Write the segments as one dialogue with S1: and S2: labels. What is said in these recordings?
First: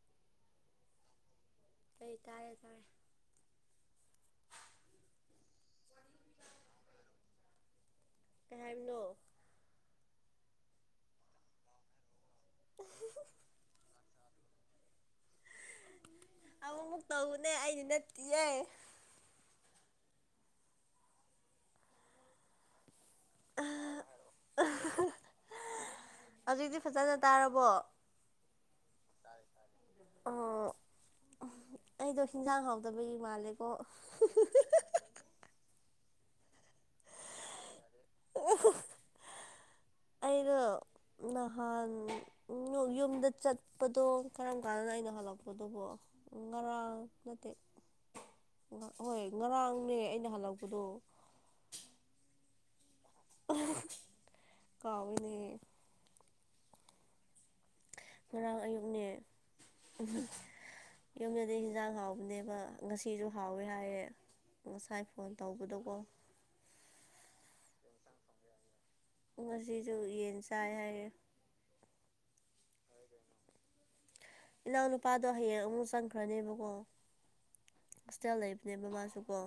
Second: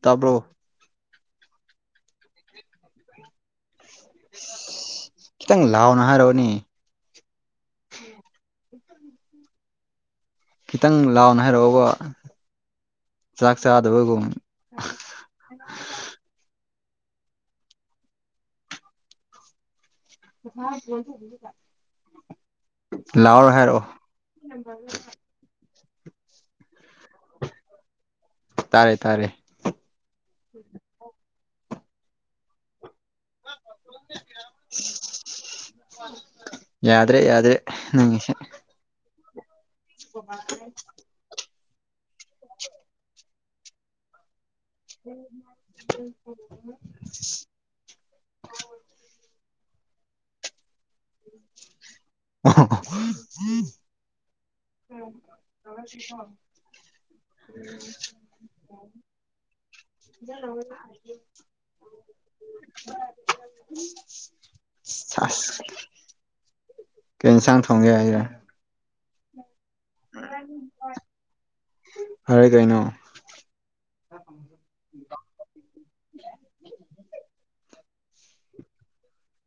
S1: ꯇꯥꯕ꯭ꯔꯣ
S2: ꯑꯩ ꯇꯥꯏꯌꯦ ꯇꯥꯔꯦ
S1: ꯈꯤꯇꯪ ꯂꯥꯎꯅ ꯍꯥꯏꯔꯛꯑꯣꯅꯦ
S2: ꯀꯩ ꯍꯥꯏꯕꯅꯣ
S1: ꯈꯤꯇꯪ ꯂꯥꯎꯅ ꯍꯥꯏꯩꯔꯛꯑꯣꯕ ꯆꯥꯛ ꯆꯥꯗꯕꯒꯨꯝ
S2: ꯑꯃꯨꯃꯨꯛ ꯇꯧꯕꯅꯦ ꯑꯩꯅ ꯅꯠꯇꯤꯌꯦ
S1: ꯂꯥꯎꯔꯥ ꯍꯥꯏꯔꯛꯑꯣ
S2: ꯍꯧꯖꯤꯛꯇꯤ ꯐꯖꯅ ꯇꯔꯥꯕꯣ
S1: ꯇꯥꯔꯦ ꯇꯥꯔꯦ
S2: ꯑꯣ ꯑꯩꯗꯣ ꯍꯤꯟꯖꯥꯡ ꯍꯥꯎꯗꯕꯒꯤ ꯃꯥꯜꯂꯦꯀꯣ
S1: ꯌꯥꯗ꯭ꯔꯦ ꯌꯥꯗ꯭ꯔꯦ ꯅꯪꯁꯤ
S2: ꯑꯩꯗꯣ ꯅꯍꯥꯟ ꯅꯣ ꯌꯨꯝꯗ ꯆꯠꯄꯗꯣ ꯀꯔꯝ ꯀꯥꯟꯗꯅꯣ ꯑꯩꯅ ꯍꯜꯂꯛꯄꯗꯨꯕꯣ ꯉꯔꯥꯡ ꯅꯠꯇꯦ ꯍꯣꯏ ꯉꯔꯥꯡꯅꯦ ꯑꯩꯅ ꯍꯜꯂꯛꯄꯗꯣ
S1: [unintelligible]
S2: ꯀꯥꯎꯋꯤꯅꯦ
S1: [inaudible]
S2: ꯉꯔꯥꯡ ꯑꯌꯨꯛꯅꯦ
S1: [unintelligible]
S2: ꯌꯨꯝꯗꯗꯤ ꯍꯤꯟꯖꯥꯡ ꯍꯥꯎꯕꯅꯦꯕ ꯉꯁꯤꯁꯨ ꯍꯥꯎꯋꯦ ꯍꯥꯏꯌꯦ ꯉꯁꯥꯏ ꯐꯣꯟ
S1: ꯑꯁ
S2: ꯇꯧꯕꯗꯀꯣ
S1: ꯀꯩ ꯌꯦꯟꯁꯥꯡ ꯊꯣꯡꯉꯦ ꯍꯥꯏꯌꯦ
S2: ꯉꯁꯤꯁꯨ ꯌꯦꯟ ꯆꯥꯏ ꯍꯥꯏꯌꯦ
S1: ꯐꯔꯦ ꯀꯩꯅꯣ
S2: ꯏꯅꯥꯎꯅꯨꯄꯥꯗꯣ ꯍꯌꯦꯡ ꯑꯃꯨꯛ ꯆꯪꯈ꯭ꯔꯅꯤꯕꯀꯣ ꯍꯣꯁꯇꯦꯜ ꯂꯩꯕꯅꯦꯕ ꯃꯥꯁꯨ ꯑꯣ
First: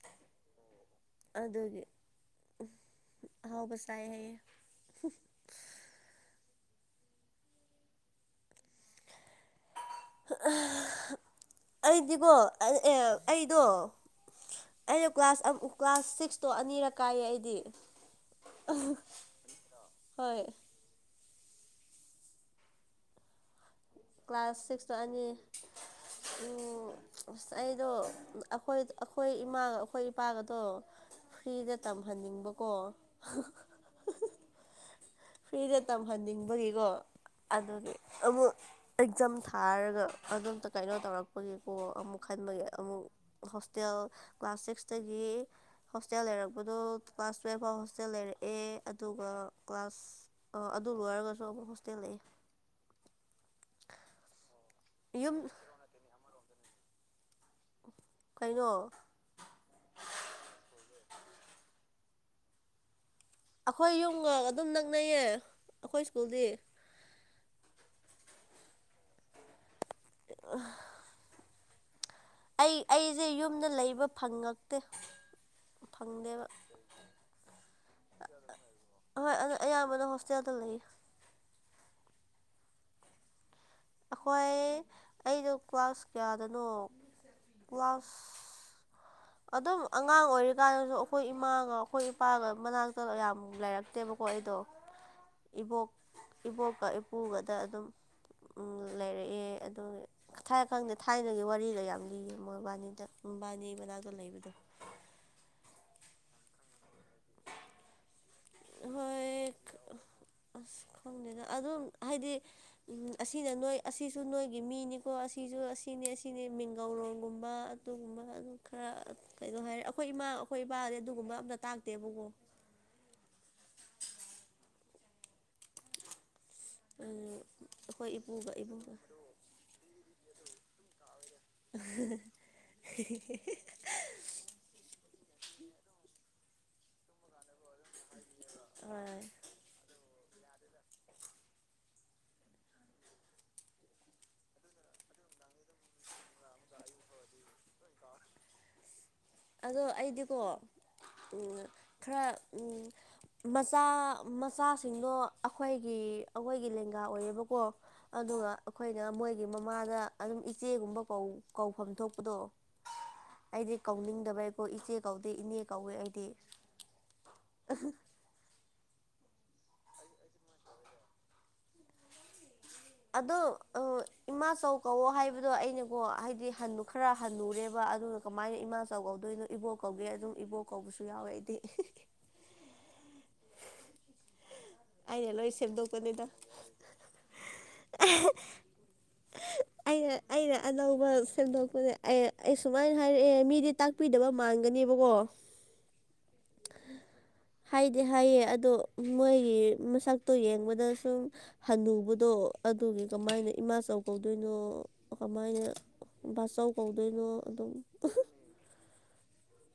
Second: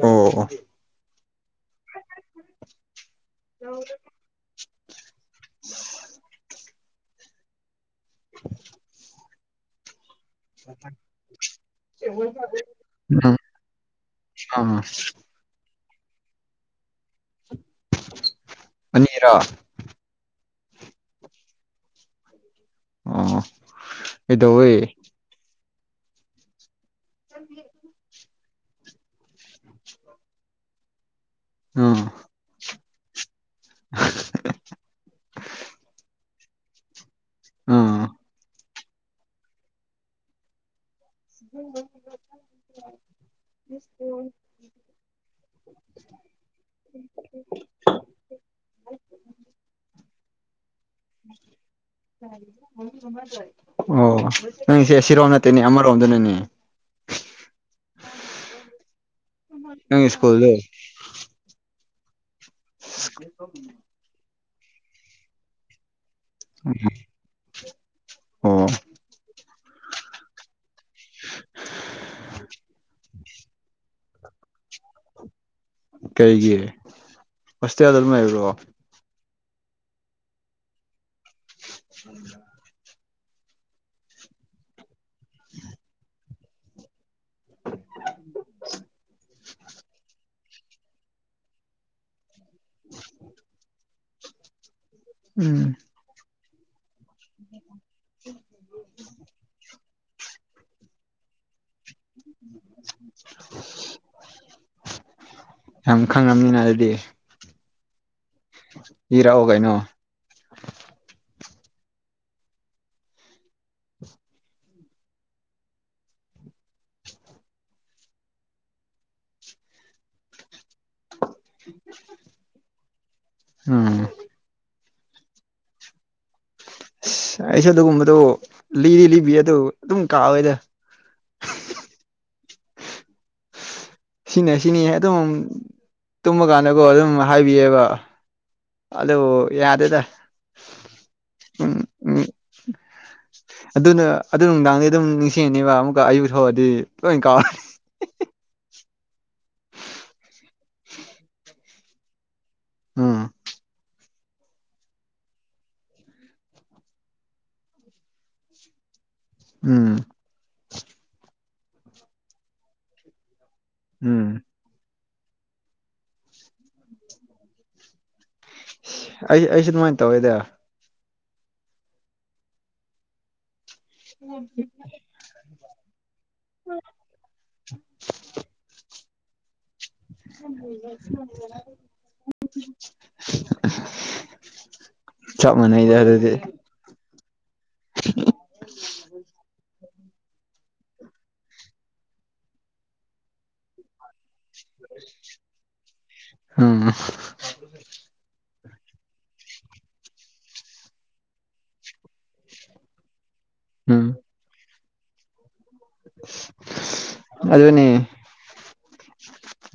S1: ꯑꯣ ꯑꯣ
S2: ꯑꯗꯨꯒꯤ ꯑꯍꯥꯎꯕ ꯆꯥꯏ ꯍꯥꯏꯌꯦ
S1: [inaudible]
S2: [inaudible] ꯑꯩꯗꯤꯕꯣ ꯑꯩ ꯑꯦ
S1: ꯎꯝ
S2: ꯑꯩꯗꯣ
S1: ꯑꯥ
S2: ꯑꯩꯗꯣ ꯀ꯭ꯂꯥꯁ ꯑ ꯀ꯭ꯂꯥꯁ ꯁꯤꯛꯁꯇꯣ ꯑꯅꯤꯔꯛ ꯀꯥꯏꯌꯦ ꯑꯩꯗꯤ
S1: ꯑꯅꯤꯔꯣ
S2: [unintelligible] ꯍꯣꯏ
S1: ꯑꯣ
S2: ꯀ꯭ꯂꯥꯁ
S1: ꯀꯩꯗꯧꯋꯦ
S2: ꯁꯤꯛꯁꯇ ꯑꯅꯤ ꯎꯝ ꯑꯩꯗꯣ ꯑꯈꯣꯏ ꯑꯈꯣꯏ ꯏꯃꯥꯒ ꯑꯈꯣꯏ ꯏꯄꯥꯒꯗꯣ ꯐ꯭ꯔꯤꯗ
S1: ꯑꯥ
S2: ꯇꯝꯍꯟꯅꯤꯡꯕꯀꯣ [unintelligible]
S1: [unintelligible]
S2: ꯐ꯭ꯔꯤꯗ ꯇꯝꯍꯟꯅꯤꯡꯕꯒꯤꯀꯣ ꯑꯗꯨꯒꯤ
S1: ꯑꯥ
S2: ꯑꯃꯨꯛ ꯑꯦꯒꯖꯥꯝ ꯊꯥꯔꯒ ꯑꯗꯨꯝꯇ ꯀꯩꯅꯣ ꯇꯧꯔꯛꯄꯒꯤꯀꯣ ꯑꯃꯨꯛ ꯈꯟꯕꯒꯤ ꯑꯃꯨꯛ ꯍꯣꯁꯇꯦꯜ ꯀ꯭ꯂꯥꯁ ꯁꯤꯛꯁꯇꯒꯤ ꯍꯣꯁꯇꯦꯜ ꯂꯩꯔꯛꯄꯗꯨ ꯀ꯭ꯂꯥꯁ ꯇꯨꯌꯦꯜꯐ ꯐꯥꯎ ꯍꯣꯁꯇꯦꯜ ꯂꯩꯔꯛꯑꯦ ꯑꯗꯨꯒ ꯀ꯭ꯂꯥꯁ ꯑ ꯑꯗꯨ ꯂꯣꯏꯔꯒꯁꯨ ꯑꯃꯨꯛ ꯍꯣꯁꯇꯦꯜ ꯂꯩꯌꯦ
S1: [inaudible] ꯑꯣ ꯅꯪꯁꯦ ꯁꯤꯔꯣꯝ
S2: ꯌꯨꯝ
S1: ꯅꯠꯇꯦꯅꯦ ꯑꯃꯔꯣꯝꯗꯅꯅꯦ
S2: ꯀꯩꯅꯣ?
S1: ꯅꯪꯒꯤ ꯁ꯭ꯀꯨꯜꯗꯤ [unintelligible]
S2: ꯑꯈꯣꯏ ꯌꯨꯝꯒ ꯑꯗꯨꯝ ꯅꯛꯅꯩꯌꯦ ꯑꯈꯣꯏ ꯁ꯭ꯀꯨꯜꯗꯤ꯫
S1: [unintelligible] ꯑꯣ
S2: [unintelligible]
S1: [unintelligible]
S2: ꯑꯩ ꯑꯩꯁꯦ ꯌꯨꯝꯗ ꯂꯩꯕ ꯐꯪꯉꯛꯇꯦ꯫ ꯐꯪꯗꯦꯕ
S1: ꯀꯩꯒꯤ? ꯍꯣꯁꯇꯦꯜꯗ ꯑꯗꯨꯝ ꯂꯩꯕ꯭ꯔꯣ?
S2: ꯑꯍꯣꯏ ꯑꯗꯨ ꯑꯌꯥꯝꯕꯅ ꯍꯣꯁꯇꯦꯜꯗ ꯂꯩ꯫
S1: [inaudible]
S2: ꯑꯈꯣꯏ ꯑꯩꯗꯣ ꯀ꯭ꯂꯥꯁ ꯀꯌꯥꯗꯅꯣ ꯀ꯭ꯂꯥꯁ ꯑꯗꯨꯝ ꯑꯉꯥꯡ ꯑꯣꯏꯔꯤꯀꯥꯟꯗꯁꯨ ꯑꯈꯣꯏ ꯏꯃꯥꯒ ꯑꯈꯣꯏ ꯏꯄꯥꯒ ꯃꯅꯥꯛꯇꯒ ꯌꯥꯝ ꯂꯩꯔꯛꯇꯦꯕꯀꯣ ꯑꯩꯗꯣ
S1: ꯎꯝ
S2: ꯏꯕꯣꯛ ꯏꯕꯣꯛꯀ ꯏꯄꯨꯒꯗ ꯑꯗꯨꯝ ꯎꯝ ꯂꯩꯔꯛꯑꯦ ꯑꯗꯨꯒꯤ ꯊꯥꯏ ꯈꯪꯗꯦ ꯊꯥꯏꯅꯒꯤ ꯋꯥꯔꯤꯒ ꯌꯥꯝ ꯂꯤꯌꯦ ꯃꯣꯢꯕꯥꯅꯤꯗ ꯃꯕꯥꯅꯤꯗ ꯃꯕꯥꯅꯤ ꯃꯅꯥꯛꯇ ꯂꯩꯕꯗꯣ꯫
S1: ꯌꯥꯝ ꯈꯪꯉꯝꯅꯤꯅ ꯑꯗꯨꯗꯤ ꯂꯤꯔꯛꯑꯣ
S2: ꯍꯣꯏ
S1: ꯀꯩꯅꯣ
S2: ꯑꯁ ꯈꯪꯗꯦꯗ ꯑꯗꯨꯝ ꯍꯥꯏꯗꯤ ꯎꯡ ꯑꯁꯤꯅ ꯅꯣꯏ ꯑꯁꯤꯁꯨ ꯅꯣꯏꯒꯤ ꯃꯤꯅꯤꯀꯣ ꯑꯁꯤꯁꯨ ꯑꯁꯤꯅꯤ ꯑꯁꯤꯅꯤ ꯃꯤꯡꯒꯧꯔꯣꯡꯒꯨꯝꯕ ꯑꯗꯨꯒꯨꯝꯕ ꯑꯗꯨꯝ ꯈ꯭ꯔ ꯀꯩꯩꯅꯣ ꯍꯥꯏꯔꯦ ꯑꯩꯈꯣꯏ ꯏꯃꯥ ꯑꯩꯈꯣꯏ ꯏꯄꯥꯒꯗꯤ ꯑꯗꯨꯒꯨꯝꯕ ꯑꯝꯇ ꯇꯥꯛꯇꯦꯕꯀꯣ꯫
S1: ꯑ ꯑꯁ ꯑꯩꯁꯨ
S2: ꯑꯩꯈꯣꯏ
S1: ꯑꯗꯨꯒꯨꯝꯕꯗꯣ
S2: ꯏꯄꯨꯒ ꯏꯕꯨꯡꯒ
S1: ꯂꯤꯗꯤ ꯂꯤꯕꯤꯌꯦ ꯑꯗꯣ ꯑꯗꯨꯝ ꯀꯥꯎꯑꯦꯗ꯫
S2: [unintelligible] [unintelligible]
S1: ꯁꯤꯅ ꯁꯤꯅꯤ ꯑꯗꯨꯝ ꯇꯨꯝꯕ ꯀꯥꯟꯗꯀꯣ ꯑꯗꯨꯝ ꯍꯥꯏꯕꯤꯌꯦꯕ ꯑꯗꯨ ꯌꯥꯗꯦꯗ ꯎꯝ ꯎꯝ ꯑꯗꯨꯅ ꯑꯗꯨ ꯅꯨꯡꯗꯥꯡꯗꯤ ꯑꯗꯨꯝ ꯅꯤꯡꯁꯤꯡꯅꯤꯕ ꯑꯃꯨꯛꯀ ꯑꯌꯨꯛ ꯊꯣꯛꯑꯗꯤ ꯂꯣꯏ ꯀꯥꯎꯔ
S2: [inaudible] ꯑꯗꯣ ꯑꯩꯗꯤꯀꯣ ꯎꯡ ꯈꯔ ꯎꯝ ꯃꯁ ꯆꯥ ꯃꯆꯥꯁꯤꯡꯗꯣ ꯑꯈꯣꯏꯒꯤ ꯑꯈꯣꯏꯒꯤ ꯂꯦꯡꯒꯥ ꯑꯣꯏꯌꯦꯕꯀꯣ ꯑꯗꯨꯒ ꯑꯈꯣꯏꯅ ꯃꯣꯏ ꯒꯤ
S1: ꯎꯝ
S2: ꯃꯃꯥꯗ ꯑꯗꯨꯝ ꯏꯆꯦꯒꯨꯝꯕ ꯀꯧ ꯀꯧꯐꯝ ꯊꯣꯛꯄꯗꯣ ꯑꯩꯗꯤ
S1: ꯎꯝ
S2: ꯀꯧꯅꯤꯡꯗꯕꯩꯀꯣ ꯏꯆꯦ ꯀꯧꯗꯦ ꯏꯅꯦ ꯀꯧꯋꯦ ꯑꯩꯗꯤ [unintelligible]
S1: ꯑꯩ ꯑꯩꯁꯦ ꯑꯗꯨꯃꯥꯏꯟ ꯇꯧꯋꯦꯗ
S2: ꯑꯗꯣ ꯑ ꯏꯃꯥꯆꯧ ꯀꯧꯋꯣ ꯍꯥꯏꯕꯗꯣ ꯑꯩꯅꯀꯣ ꯍꯥꯏꯗꯤ ꯍꯟꯅꯨ ꯈꯔ ꯍꯟꯅꯨꯔꯦꯕ ꯑꯗꯨꯒ ꯀꯃꯥꯏꯟ ꯏꯃꯥꯆꯧ ꯀꯧꯗꯣꯏꯅꯣ ꯏꯕꯣꯛ ꯀꯧꯒꯦ ꯑꯗꯨꯝ ꯏꯕꯣꯛ ꯀꯧꯕꯁꯨ ꯌꯥꯎꯋꯦ ꯑꯩꯗꯤ ꯑꯩꯅ
S1: ꯆꯞ
S2: ꯂꯣꯏ
S1: ꯃꯥꯟꯅꯩꯗ
S2: ꯁꯦꯝꯗꯣꯛꯄꯅꯤꯗ
S1: ꯑꯗꯨꯗꯤ
S2: [unintelligible]
S1: [unintelligible]
S2: ꯑꯩꯅ ꯑꯩꯅ ꯑꯅꯧꯕ ꯁꯦꯝꯗꯣꯛꯄꯁꯦ ꯑꯩ ꯑꯩ ꯁꯨꯃꯥꯏꯟ ꯍꯥꯏꯔꯛꯑꯦ ꯃꯤꯗꯤ ꯇꯥꯛ ꯄꯤꯗꯕ ꯃꯥꯟꯒꯅꯦꯕꯀꯣ
S1: [unintelligible]
S2: [unintelligible] ꯍꯥꯏꯗꯤ ꯍꯥꯏꯌꯦ ꯑꯗꯣ ꯃꯣꯏꯒꯤ ꯃꯁꯛꯇꯣ ꯌꯦꯡꯕꯗ ꯁꯨꯝ ꯍꯅꯨꯕꯗꯣ ꯑꯗꯨꯒꯤ ꯀꯃꯥꯏꯅ ꯏꯃꯥꯆꯧ
S1: ꯎꯝ
S2: ꯀꯧꯗꯣꯏꯅꯣ ꯀꯃꯥꯏꯅ ꯕꯥꯆꯧ ꯀꯧꯗꯣꯏꯅꯣ ꯑꯗꯨꯝ
S1: ꯑꯗꯨꯅꯤ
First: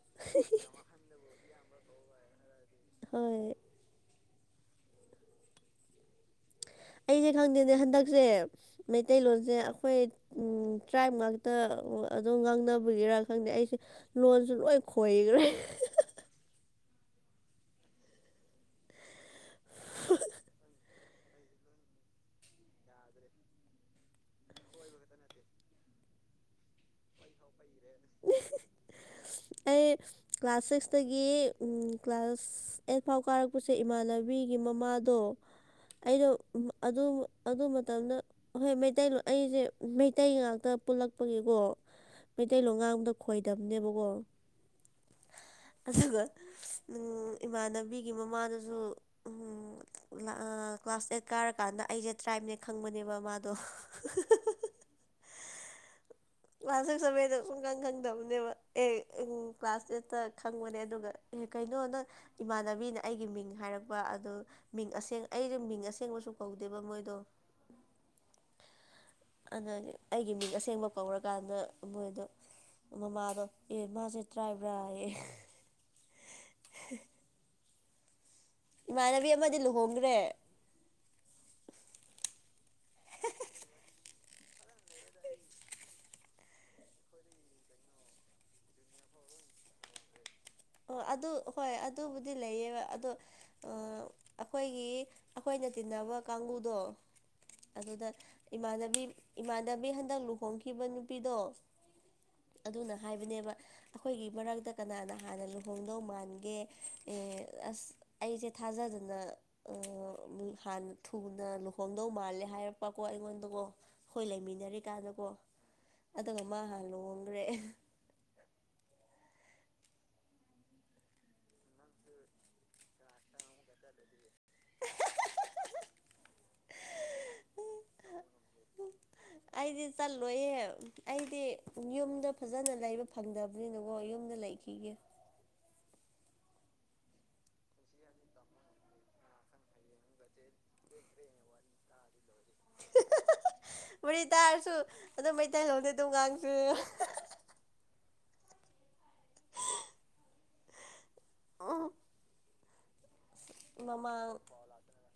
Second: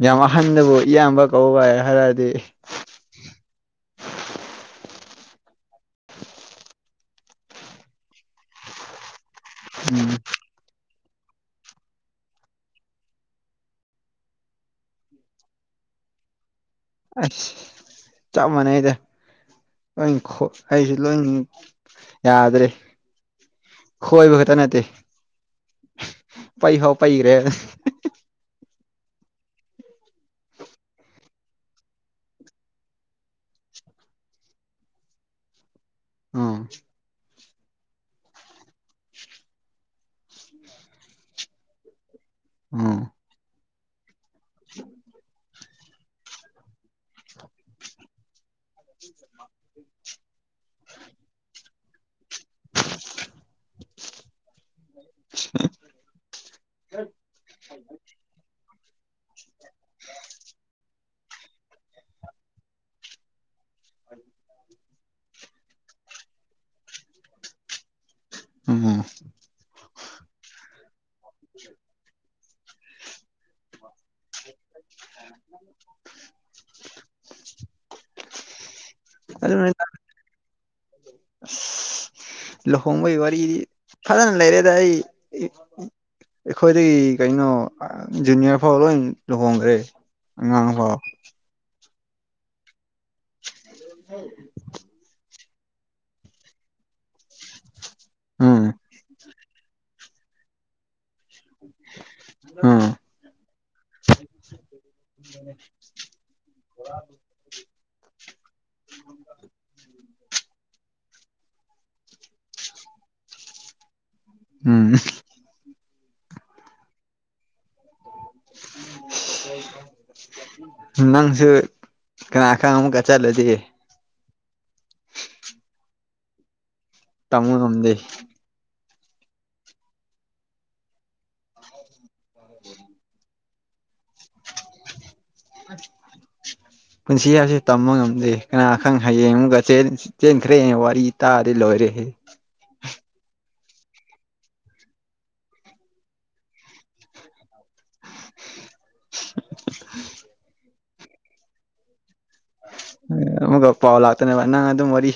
S1: ꯌꯥꯝ ꯑꯍꯟꯗꯕꯨ ꯏꯌꯥꯝꯕ ꯀꯧ ꯀꯥꯏ ꯍꯥꯏꯔꯛꯑꯗꯤ
S2: ꯍꯣꯏ ꯑꯩꯗꯤ ꯈꯪꯗꯦꯅꯦ ꯍꯟꯗꯛꯁꯦ ꯃꯩꯇꯩꯂꯣꯟꯁꯦ ꯑꯩꯈꯣꯏ
S1: ꯎꯝ
S2: ꯎꯝ ꯇ꯭ꯔꯥꯏꯞ ꯉꯥꯛꯇ ꯑꯗꯨꯝ ꯉꯥꯡꯅꯕꯒꯤꯔ ꯈꯪꯗꯦ ꯑꯩꯁꯦ ꯂꯣꯟꯁꯨ ꯂꯣꯏ ꯈꯣꯏꯒ꯭ꯔꯦ
S1: ꯑꯁ ꯆꯞ ꯃꯥꯟꯅꯩꯗ ꯅꯪ ꯈꯣ ꯑꯩꯖꯨ ꯂꯣꯏꯅꯤ ꯌꯥꯗ꯭ꯔꯦ ꯈꯣꯏꯕ ꯈꯠꯇ ꯅꯠꯇꯦ ꯄꯩꯐꯥꯎ ꯄꯩꯒ꯭ꯔꯦ [unintelligible]
S2: ꯑꯩ ꯀ꯭ꯂꯥꯁ ꯁꯤꯛꯁꯇꯒꯤ ꯎꯝ ꯀ꯭ꯂꯥꯁ ꯑꯩꯠ ꯐꯥꯎ ꯀꯥꯔꯛꯄꯁꯦ ꯏꯃꯥꯟꯅꯕꯤꯒꯤ ꯃꯃꯥ ꯇꯣ ꯑꯩꯗꯣ ꯎꯝ ꯑꯗꯨ ꯑꯗꯨ ꯃꯇꯝꯗ ꯍꯣꯏ ꯃꯩꯇꯩꯂꯣ ꯑꯩꯖꯦ ꯃꯩꯇꯩ ꯉꯥꯛꯇ ꯄꯨꯜꯂꯛꯄꯒꯤꯀꯣ ꯇꯩꯂꯣꯟ
S1: ꯎꯝ
S2: ꯉꯥꯡꯕꯗ ꯈꯣꯏꯗꯕꯅꯦꯕꯀꯣ
S1: [unintelligible]
S2: ꯑꯗꯨꯒ ꯎꯪ ꯏꯃꯥꯟꯅꯕꯤꯒꯤ ꯃꯃꯥꯗꯨꯁꯨ ꯎꯝ ꯂꯥꯛ ꯀ꯭ꯂꯥꯁ ꯑꯩꯠ ꯀꯥꯔꯀꯥꯟꯗ ꯑꯩꯖꯦ ꯇ꯭ꯔꯥꯏꯞꯅꯦ ꯈꯪꯕꯅꯦꯕ ꯃꯥꯗꯣ
S1: [unintelligible]
S2: ꯀ꯭ꯂꯥꯁ ꯁꯤꯛꯁ ꯁꯕꯦꯟꯗ ꯁꯨꯡꯀꯪ ꯈꯪꯗꯕꯅꯦꯕ ꯑꯦ ꯎꯝ ꯀ꯭ꯂꯥꯁ ꯑꯦꯠꯇ ꯈꯪꯕꯅꯦ ꯑꯗꯨꯒ ꯑꯦ ꯀꯩꯅꯣ ꯅꯪ ꯏꯃꯥꯟꯅꯕꯤꯅ ꯑꯩꯒꯤ ꯃꯤꯡ ꯍꯥꯏꯔꯛ ꯄ ꯑꯗꯣ ꯃꯤꯡ ꯑꯁꯦꯡ ꯑꯩꯖꯨ ꯃꯤꯡ ꯑꯁꯦꯡꯕꯁꯨ ꯀꯧꯗꯦꯕ ꯃꯣꯏꯗꯣ
S1: ꯎꯝ
S2: ꯑꯗꯒꯤ ꯑꯩꯒꯤ ꯃꯤꯡ ꯑꯁꯦꯡꯕ ꯀꯧꯔꯀꯥꯟꯗ ꯃꯣꯏꯗꯣ ꯃꯃꯥꯗꯣ ꯑꯦ ꯃꯥꯁꯦ ꯇ꯭ꯔꯥꯏꯕꯔꯥ ꯍꯥꯏꯌꯦ
S1: [unintelligible]
S2: ꯏꯃꯥꯟꯅꯕꯤ ꯑꯃꯗꯤ ꯂꯨꯍꯣꯡꯒ꯭ꯔꯦ
S1: ꯑꯁ ꯂꯨꯍꯣꯡꯕꯒꯤ ꯋꯥꯔꯤꯗꯤ ꯐꯖꯅ ꯂꯩꯔꯦꯗ ꯑꯩ ꯑꯩꯈꯣꯏꯗꯒꯤ ꯀꯩꯅꯣ ꯖꯨꯅꯤꯌꯔ ꯐꯥꯎ ꯂꯣꯏ ꯂꯨꯍꯣꯡꯒ꯭ꯔꯦ
S2: ꯑ ꯑꯗꯨ ꯍꯣꯏ ꯑꯗꯨꯕꯨꯗꯤ ꯂꯩꯌꯦꯕ ꯑꯗꯣ ꯑ ꯑꯩꯈꯣꯏꯒꯤ ꯑꯩꯈꯣꯏꯅ ꯇꯤꯟꯅꯕ ꯀꯥꯡꯕꯨꯨꯗꯣ ꯑꯗꯨꯗ
S1: ꯎꯝ
S2: ꯏꯃꯥꯟꯅꯕꯤ ꯏꯃꯥꯟꯅꯕꯤ ꯍꯟꯗꯛ ꯂꯨꯍꯣꯡꯈꯤꯕ ꯅꯨꯄꯤꯗꯣ
S1: ꯎꯝ
S2: ꯑꯗꯨꯅ ꯍꯥꯏꯕꯅꯦꯕ ꯑꯩꯈꯣꯏꯒꯤ ꯃꯔꯛꯇ ꯀꯅꯥꯅ ꯍꯥꯟꯅ ꯂꯨꯍꯣꯡꯗꯧ ꯃꯥꯟꯒꯦ ꯑꯦ ꯑꯁ ꯑꯩꯁꯦ ꯊꯥꯖꯗꯅ ꯌꯥꯝ ꯊꯨꯅ ꯂꯨꯍꯣꯡꯗꯧ ꯃꯥꯜꯂꯦ ꯍꯥꯏꯔꯛꯄꯀꯣ ꯑꯩꯉꯣꯟꯗꯀꯣ ꯑꯩꯈꯣꯏ
S1: ꯎꯝ
S2: ꯂꯩꯃꯤꯟꯅꯔꯤꯀꯥꯟꯗꯀꯣ ꯑꯗꯨꯒ ꯃꯥ ꯍꯥꯟꯅ ꯂꯨꯍꯣꯡꯈ꯭ꯔꯦ
S1: [unintelligible] ꯅꯪꯁꯨ ꯀꯅꯥꯀꯪ ꯑꯃꯨꯛꯀ ꯆꯠꯂꯗꯤ ꯇꯝꯕ ꯉꯝꯗꯦ
S2: ꯑꯩꯗꯤ ꯆꯠꯂꯣꯏꯌꯦ ꯑꯩꯗꯤ ꯌꯨꯝꯗ ꯐꯖꯅ ꯂꯩꯕ ꯐꯪꯗꯕꯅꯤꯅꯀꯣ ꯌꯨꯝꯗ ꯂꯩꯈꯤꯒꯦ
S1: ꯄꯨꯟꯁꯤ ꯍꯥꯏꯁꯦ ꯇꯝꯕ ꯉꯝꯗꯦ ꯀꯅꯥꯈꯪ ꯍꯌꯦꯡ ꯑꯃꯒꯦ ꯆꯦꯟꯈ꯭ꯔꯦꯍꯦ ꯋꯥꯔꯤ ꯇꯥꯔꯗꯤ ꯂꯣꯏꯔꯦꯍꯦ
S2: ꯋꯥꯔꯤ ꯇꯥꯔꯁꯨ ꯑꯗꯨꯝ ꯃꯩꯇꯩꯂꫭꯜꯗꯤ ꯑꯗꯨꯝ ꯉꯥꯡꯁ°
S1: [unintelligible]
S2: [unintelligible]
S1: ꯑꯩꯉꫭꯟꯗ ꯄꯥꯎ
S2: ꯃꯃꯥꯡ
S1: ꯂꯥꯛꯇꯅꯕ ꯅꯪ ꯑꯗꯨꯝ ꯋꯥꯔꯤ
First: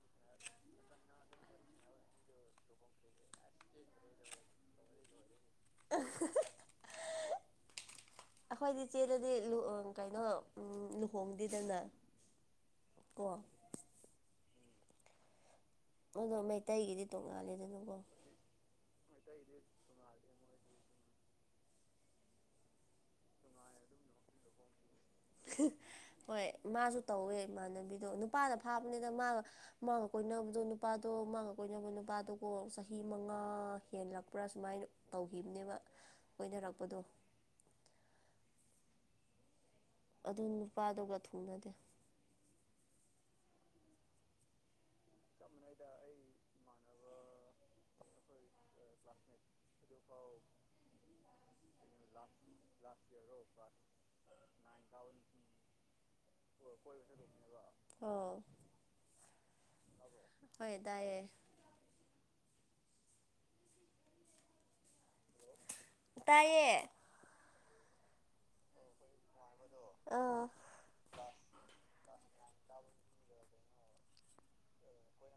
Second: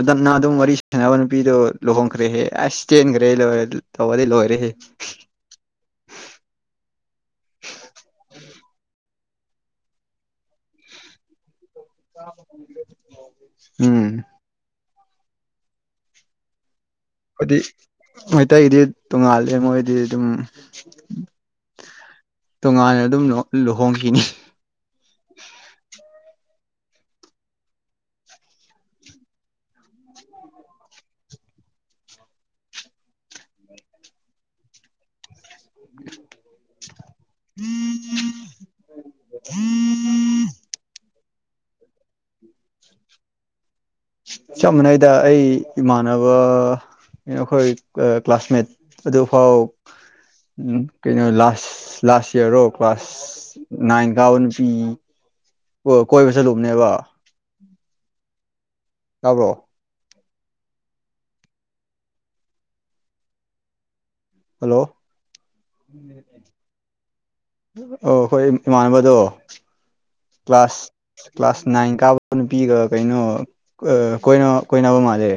S1: ꯑꯗꫭ ꯅꯪ ꯑꯗꯨꯝ ꯋꯥꯔꯤ ꯁꯥꯟꯅꯕ ꯅꯨꯄꯤꯗꯣ ꯂꯨꯍꯣꯡꯈ꯭ꯔꯦꯍꯦ ꯑꯁ ꯆꯦꯟꯈ꯭ꯔꯦ ꯂꯣꯏꯔ°ꯗꯨ ꯇꯧꯕꯗꯤ ꯂꯣꯏꯔ°ꯍ°
S2: ꯑꯩꯈꯣꯏꯅꯤ ꯆꯦꯜꯂꯗꯤ ꯂꯨꯍꫭꯡ ꯀꯩꯅꯣ ꯂꯨꯍꯣꯡꯗꯦꯗꯅ ꯀꯣ
S1: ꯎꯝ
S2: ꯑꯗꯣ ꯃꯩꯇꯩꯒꯤꯗꯤ
S1: ꯍꯥꯏꯗꯤ
S2: ꯇꯣꯡꯉꯥꯜꯂꯦꯗꯅꯀꯣ
S1: ꯃꯩꯇꯩꯒꯤꯗꯤ ꯇꯣꯡꯉꯥꯜꯂꯦ ꯃꯣꯏꯗꯤ ꯑꯗꯨꯝ ꯇꯣꯉꯥꯟꯂ° ꯑꯗꯨꯝ ꯂꯨꯍꫭꯡ ꯂꯨꯍꯣꯡꯈꯤꯅꯤ
S2: ꯍꯣꯏ ꯃꯥꯁꯨ ꯇꯧꯋꯦ ꯏꯃꯥꯟꯅꯕꯤꯗꯣ ꯅꯨꯄꯥꯅ ꯐꯥꯕꯅꯤꯗ ꯃꯥ ꯃꯥꯥꯒ ꯀꯣꯏꯅꯕꯗꯣ ꯅꯨꯄꯥꯗꯣ ꯃꯥꯥꯒ ꯀꯣꯏꯅꯕ ꯅꯨꯄꯥꯗꫭꯀꫭ ꯆꯍꯤ ꯃꯉꯥ ꯍꯦꯜꯂꯛꯄ꯭ꯔꯥ ꯁꯨꯃꯥꯏꯅ ꯇꯧꯒꯤꯕꯅꯦꯕ ꯀꫭꯏꯅꯔꯛꯄꯗꯣ
S1: [unintelligible]
S2: ꯑꯗꯨ ꯅꯨꯄꯥꯗꯨꯒ ꯊꯨꯡꯅꯗꯦ
S1: [unintelligible] ꯆꯞ ꯃꯥꯟꯅꯩꯗ ꯑꯩ ꯏꯃꯥꯟꯅꯕ ꯑꯩꯈꯣꯏ ꯀ꯭ꯂꯥꯁꯃꯦꯠ ꯑꯗꯨꯐꯥꯎ ꯀꯩꯅꯣ ꯂꯥꯁ ꯂꯥꯁ ꯏꯌꯔ ꯔꫭ ꯀ꯭ꯂꯥꯁ ꯅꯥꯏꯟ ꯀꯥꯕ ꯅꯨꯄꯤ ꯀꫭ ꯀꯣꯏꯕ ꯆꯠꯂꯨꯕꯅꯦꯕ
S2: ꯑꯥꯎ
S1: ꯇꯥꯕ꯭ꯔꯣ
S2: ꯍꯣꯏ ꯇꯥꯏꯌ°
S1: ꯍꯜꯂꯣ
S2: ꯇꯥꯏꯌꯦ
S1: ꯑꯥꯎ ꯑꯩꯈꯣꯏ ꯏꯃꯥꯟꯅꯕꯗꯣ
S2: ꯑꯥꯎ
S1: ꯑꯁꯁ ꯀ꯭ꯂꯥꯁ ꯅꯥꯏꯟ ꯀꯥꯕ ꯅꯨꯄꯤꯒ ꯀꯩꯅꯣ ꯑ ꯀꯣꯏꯅ ꯀꯣꯏꯅꯕ ꯃꯥꯜꯂꯦ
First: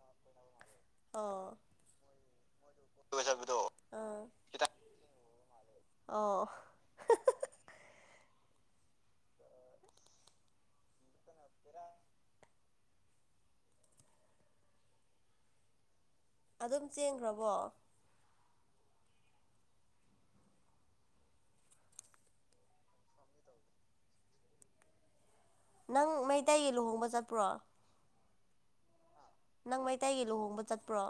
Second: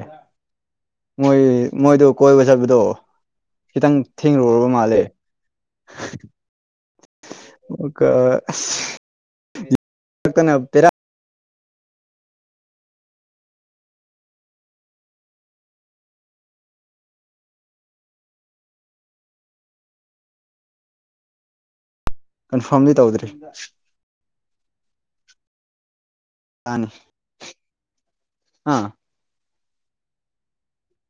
S1: ꯃꯣꯏ
S2: ꯑꯣ
S1: ꯃꯣꯏꯗꯣ ꯀꯣꯏꯕ ꯆꯠꯄꯗꯣ ꯈꯤꯇꯪ
S2: ꯑꯥ
S1: ꯊꯦꯡꯂꯨꯔꯕ ꯃꯥꯜꯂꯦ
S2: ꯑꯣ
S1: ꯑꯗꯨꯒ ꯑꯁꯁ [unintelligible]
S2: ꯉꯔꯥꯡ ꯑꯗꯨꯝ ꯆꯦꯟꯒ꯭ꯔꯕꯣ
S1: ꯀꯟꯐꯥꯔꯝꯗꯤ ꯇꯧꯗ꯭ꯔꯤ
S2: ꯅꯪ ꯃꯩꯇꯩꯒꯤ ꯂꯨꯍꯣꯡꯕ ꯆꯠꯄ꯭ꯔꯣ
S1: ꯍꯥꯥ
S2: ꯅꯪ ꯃꯩꯇꯩꯒꯤ ꯂꯨꯍꯣꯡꯕ ꯆꯠꯄ꯭ꯔꯣ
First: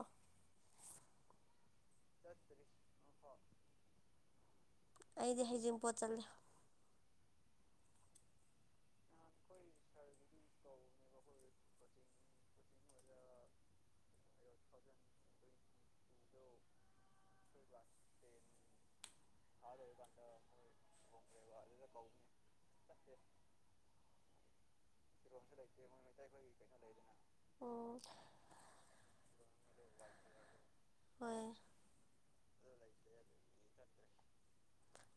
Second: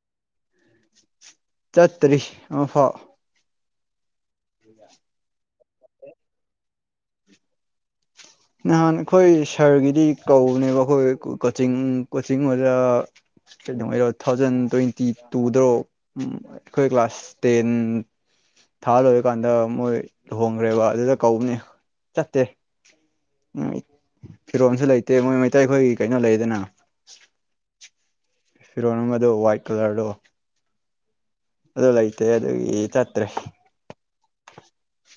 S1: ꯆꯠꯇ꯭ꯔꯤ ꯑꯃꯐꯥꯎ
S2: ꯑꯩꯗꯤ ꯍꯩꯖꯤꯡ ꯄꯣꯠ ꯆꯠꯂꯤ
S1: ꯅꯍꯥꯟ ꯑꯩꯈꯣꯏ ꯁꯥꯔꯒꯤꯗꯤ ꯀꯧꯕꯅꯦꯕ ꯑꯩꯈꯣꯏ ꯀꯣꯆꯤꯡ ꯀꯣꯆꯤꯡ ꯑꯣꯖꯥ ꯀꯩꯗꯧꯉꯩꯔꯣ ꯊꯥꯎꯖꯟ ꯇ꯭ꯋꯦꯟꯇꯤ ꯇꯨꯗ꯭ꯔꯣ ꯎꯝ ꯑꯩꯈꯣꯏ ꯀ꯭ꯂꯥꯁ ꯇꯦꯟ ꯊꯥ ꯂꯣꯏꯔꯥ ꯑꯗꯨ ꯀꯥꯟꯗ ꯃꯣꯏ ꯂꯨꯍꯣꯡꯒ꯭ꯔꯦꯕ ꯑꯗꯨꯗ ꯀꯧꯕꯅꯦ ꯆꯠꯇꯦ ꯎꯝ ꯐꯤꯔꯣꯟꯁꯨ ꯂꯩꯇꯦ ꯃꯣꯏ ꯃꯩꯇꯩꯈꯣꯏꯒꯤ ꯀꯩꯅꯣ ꯂꯩꯗꯅ
S2: ꯑꯣ
S1: ꯐꯤꯔꯣꯟ ꯑꯃꯗꯣ ꯋꯥꯏꯠ ꯀꯂꯔꯗꯣ
S2: ꯍꯣꯏꯌꯦ
S1: ꯑꯗꫭ ꯂꯩꯇꯦ ꯑꯗꯨꯒꯤ ꯆꯠꯇ꯭ꯔꯦ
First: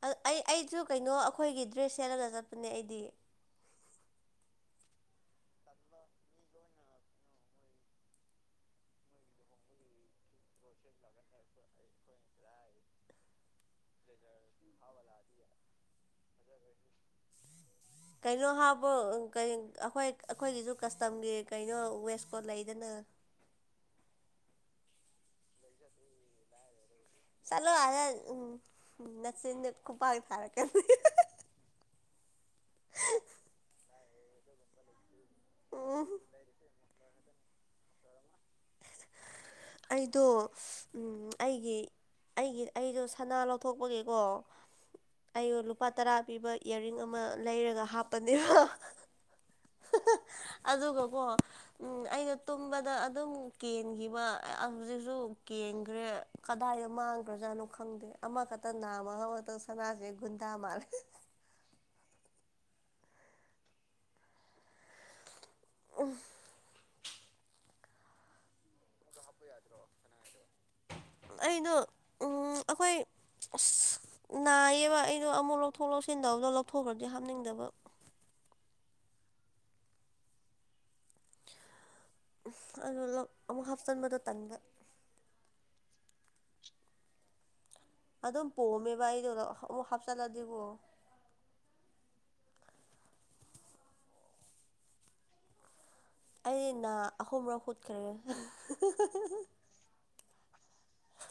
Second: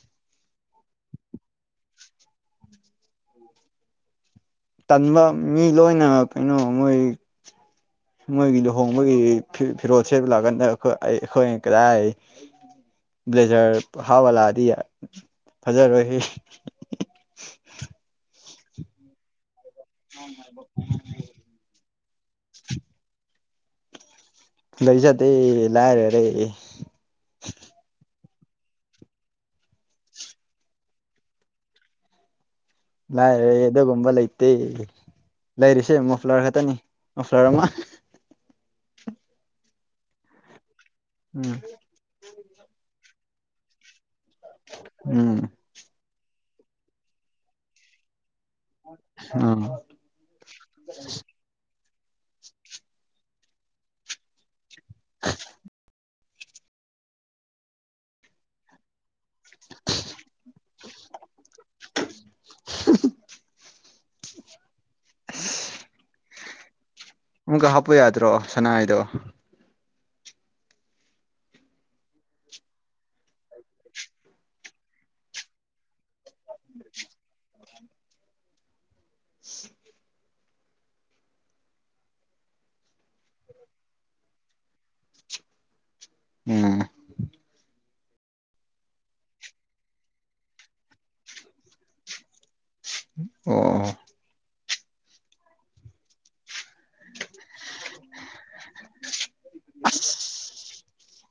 S2: ꯑꯥ ꯑꯩ ꯑꯩꯁꯨ ꯀꯩꯅꯣ ꯑꯩꯈꯣꯏꯒꯤ ꯗ꯭ꯔꯦꯁ ꯁꯦꯠꯂꯒ ꯆꯠꯄꯅꯦ ꯑꯩꯗꯤ
S1: ꯇꯟꯕ ꯃꯤ ꯂꯣꯏꯅ ꯀꯩꯅꯣ ꯃꯣꯏ ꯃꯣꯏꯒꯤ ꯂꯨꯍꯣꯡꯕꯒꯤ ꯐꯤ ꯐꯤꯔꯣꯜ ꯁꯦꯠꯂ ꯂꯥꯛꯑꯀꯥꯟꯗ ꯑꯩ ꯑꯩ ꯑꯩꯈꯣꯏ ꯀꯗꯥꯏ ꯕ꯭ꯂꯦꯖꯔ ꯍꯥꯥꯞꯄꯂꯥꯛꯑꯗꯤ ꯌꯥꯏ ꯐꯖꯔꯣꯏꯍꯦ
S2: ꯀꯩꯅꯣ ꯍꯥꯞꯄꯣ ꯀꯩ ꯑꯩ ꯑꯩꯈꯣꯏ ꯑꯩꯈꯣꯏꯒꯤꯁꯨ ꯀꯁ ꯇꯝꯒꯤ ꯀꯩꯅꯣ ꯋꯦꯁꯀꯣꯠ ꯂꯩꯗꯅ
S1: ꯂꯩꯖꯗꯦ ꯂꯥꯏꯔꯔꯦ
S2: ꯆꯠꯂꯣ ꯑꯥꯗ ꯎꯝ ꯅꯆꯤꯟꯗꯣ ꯈꯨꯄꯥꯡ ꯊꯥꯔꯛꯀꯅꯤ
S1: ꯂꯥꯏꯔꯔꯦ ꯑꯗꯨꯒꯨꯝꯕ ꯂꯩꯇꯦ ꯂꯩꯔꯤꯁꯦ
S2: ꯎꯝ
S1: ꯃꯣꯐ꯭ꯂꯔ ꯈꯛꯇꯅꯤ ꯃꯣꯐ꯭ꯂꯔ ꯑꯃ
S2: ꯑꯩꯗꯣ
S1: ꯎꯝ
S2: ꯑꯩꯒꯤ ꯑꯩꯒꯤ ꯑꯩꯗꯣ ꯁꯅꯥ ꯂꯧꯊꯣꯛꯄꯒꯤꯀꯣ
S1: ꯎꯝ
S2: ꯑꯩ ꯂꯨꯄꯥ ꯇꯔꯥ ꯄꯤꯕ ꯏꯌꯥꯔꯔꯤꯡ ꯑꯃ ꯂꯩꯔꯒ ꯍꯥꯞꯄꯅꯦꯕ
S1: ꯑꯥ
S2: ꯑꯗꯨꯒꯀꯣ ꯎꯝ ꯑꯩꯅ ꯇꯨꯝꯕꯗ ꯑꯗꯨꯝ ꯀꯦꯟꯈꯤꯕ ꯍꯧꯖꯤꯛꯁꯨ ꯀꯦꯟꯈ꯭ꯔꯦ ꯀꯗꯥꯏꯗ ꯃꯥꯡꯈ꯭ꯔꯖꯥꯠꯅꯣ ꯈꯪꯗꯦ ꯑꯃꯈꯛꯇ ꯅꯥꯝꯃ [unintelligible] ꯗꯣ ꯁꯅꯥꯖꯦ ꯒꯨꯟꯗꯥ ꯃꯥꯜꯂꯦ
S1: [unintelligible]
S2: [unintelligible]
S1: ꯑꯃꯨꯛꯀ ꯍꯥꯄꯨ ꯌꯥꯗ꯭ꯔꯣ ꯁꯅꯥ ꯍꯥꯏꯗꯣ
S2: ꯑꯩꯗꯣ ꯎꯝ ꯑꯩꯈꯣꯏ ꯑꯁ ꯅꯥꯏꯌꯦꯕ ꯑꯩꯗꯣ ꯑꯃꯨꯛ ꯂꯧꯊꯣꯛ ꯂꯧꯁꯤꯟ ꯇꯧꯕꯗꯣ ꯂꯧꯊꯣꯛꯈ꯭ꯔꯗꯤ ꯍꯥꯞꯅꯤꯡꯗꯕ ꯑꯗꯨꯗꯣ ꯂꯧ ꯑꯃꯨꯛ ꯍꯥꯞꯆꯤꯟꯕꯗꯣ ꯇꯟꯕ
S1: ꯎꯝ
S2: ꯑꯗꯨꯝ ꯄꯣꯝꯃꯦꯕ ꯑꯩꯗꯨ ꯑ ꯑꯃꯨꯛ ꯍꯥꯞꯆꯤꯜꯂꯗꯤꯀꯣ
S1: ꯑꯣ
S2: ꯑꯩ ꯅꯥ ꯑꯍꯨꯝꯔꯛ ꯍꯨꯠꯈ꯭ꯔꯦ
S1: ꯑꯁ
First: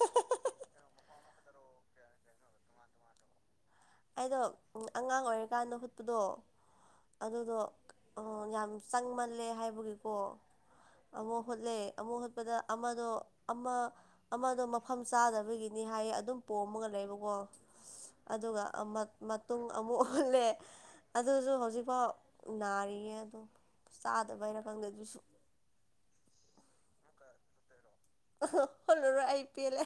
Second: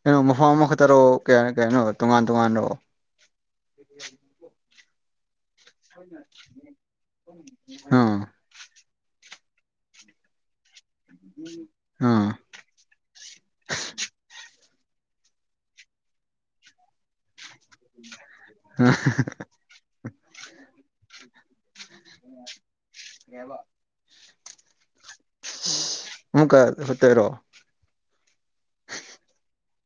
S1: ꯀꯩꯅꯣ ꯃꯐꯝ ꯑꯃ ꯈꯛꯇꯔꯣ ꯀꯌꯥ ꯀꯌꯥꯅꯣ ꯇꯣꯉꯥꯟ ꯇꯣꯉꯥꯟꯔꯣ
S2: ꯑꯩꯗꯣ ꯑꯉꯥꯡ ꯑꯣꯏꯔꯤꯀꯥꯟꯗ ꯍꯨꯠꯄꯗꯣ ꯑꯗꯨꯗꯣ
S1: ꯎꯝ
S2: ꯑꯥ ꯌꯥꯝ ꯆꯪꯃꯜꯂꯦ ꯍꯥꯏꯕꯒꯤꯀꯣ ꯑꯃꯨꯛ ꯍꯨꯠꯂꯦ ꯑꯃꯨꯛ
S1: ꯎꯝ
S2: ꯍꯨꯠꯄꯗ ꯑꯃꯗꯣ ꯑꯃ ꯑꯃꯗꯣ ꯃꯐꯝ ꯆꯥꯗꯕꯒꯤꯅꯤ ꯍꯥꯏꯌꯦ ꯑꯗꯨꯝ ꯄꯣꯝꯃꯒ ꯂꯩꯕꯀꯣ ꯑꯗꯨꯒ ꯑꯃ ꯃꯇꯨꯡ ꯑꯃꯨꯛ ꯍꯨꯠꯂꯦ ꯑꯗꯨꯁꯨ ꯍꯧꯖꯤꯛ ꯐꯥꯎ ꯅꯥꯔꯤꯌꯦ ꯑꯗꯨ ꯆꯥꯗꯕꯩꯔꯥ ꯈꯪꯗꯦ ꯑꯗꯨꯁꯨ
S1: ꯑꯥꯃꯨꯛꯀ ꯍꯨꯠꯇꯣꯏꯔꯣ
S2: ꯍꯨꯠꯂꯥꯔꯣꯏ ꯑꯩ ꯄꯦꯜꯂꯦ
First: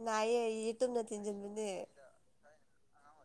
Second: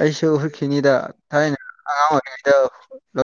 S1: ꯑꯩꯁꯨ
S2: ꯅꯥꯏꯌꯦ
S1: ꯍꯨꯠꯈꯤꯅꯤꯗ
S2: ꯌꯦꯇꯨꯝꯅ
S1: ꯊꯥꯏꯅ
S2: ꯊꯤꯟꯖꯤꯟꯕꯅꯦ
S1: ꯑꯉꯥꯡ ꯑꯣꯏꯔꯤꯉꯩꯗ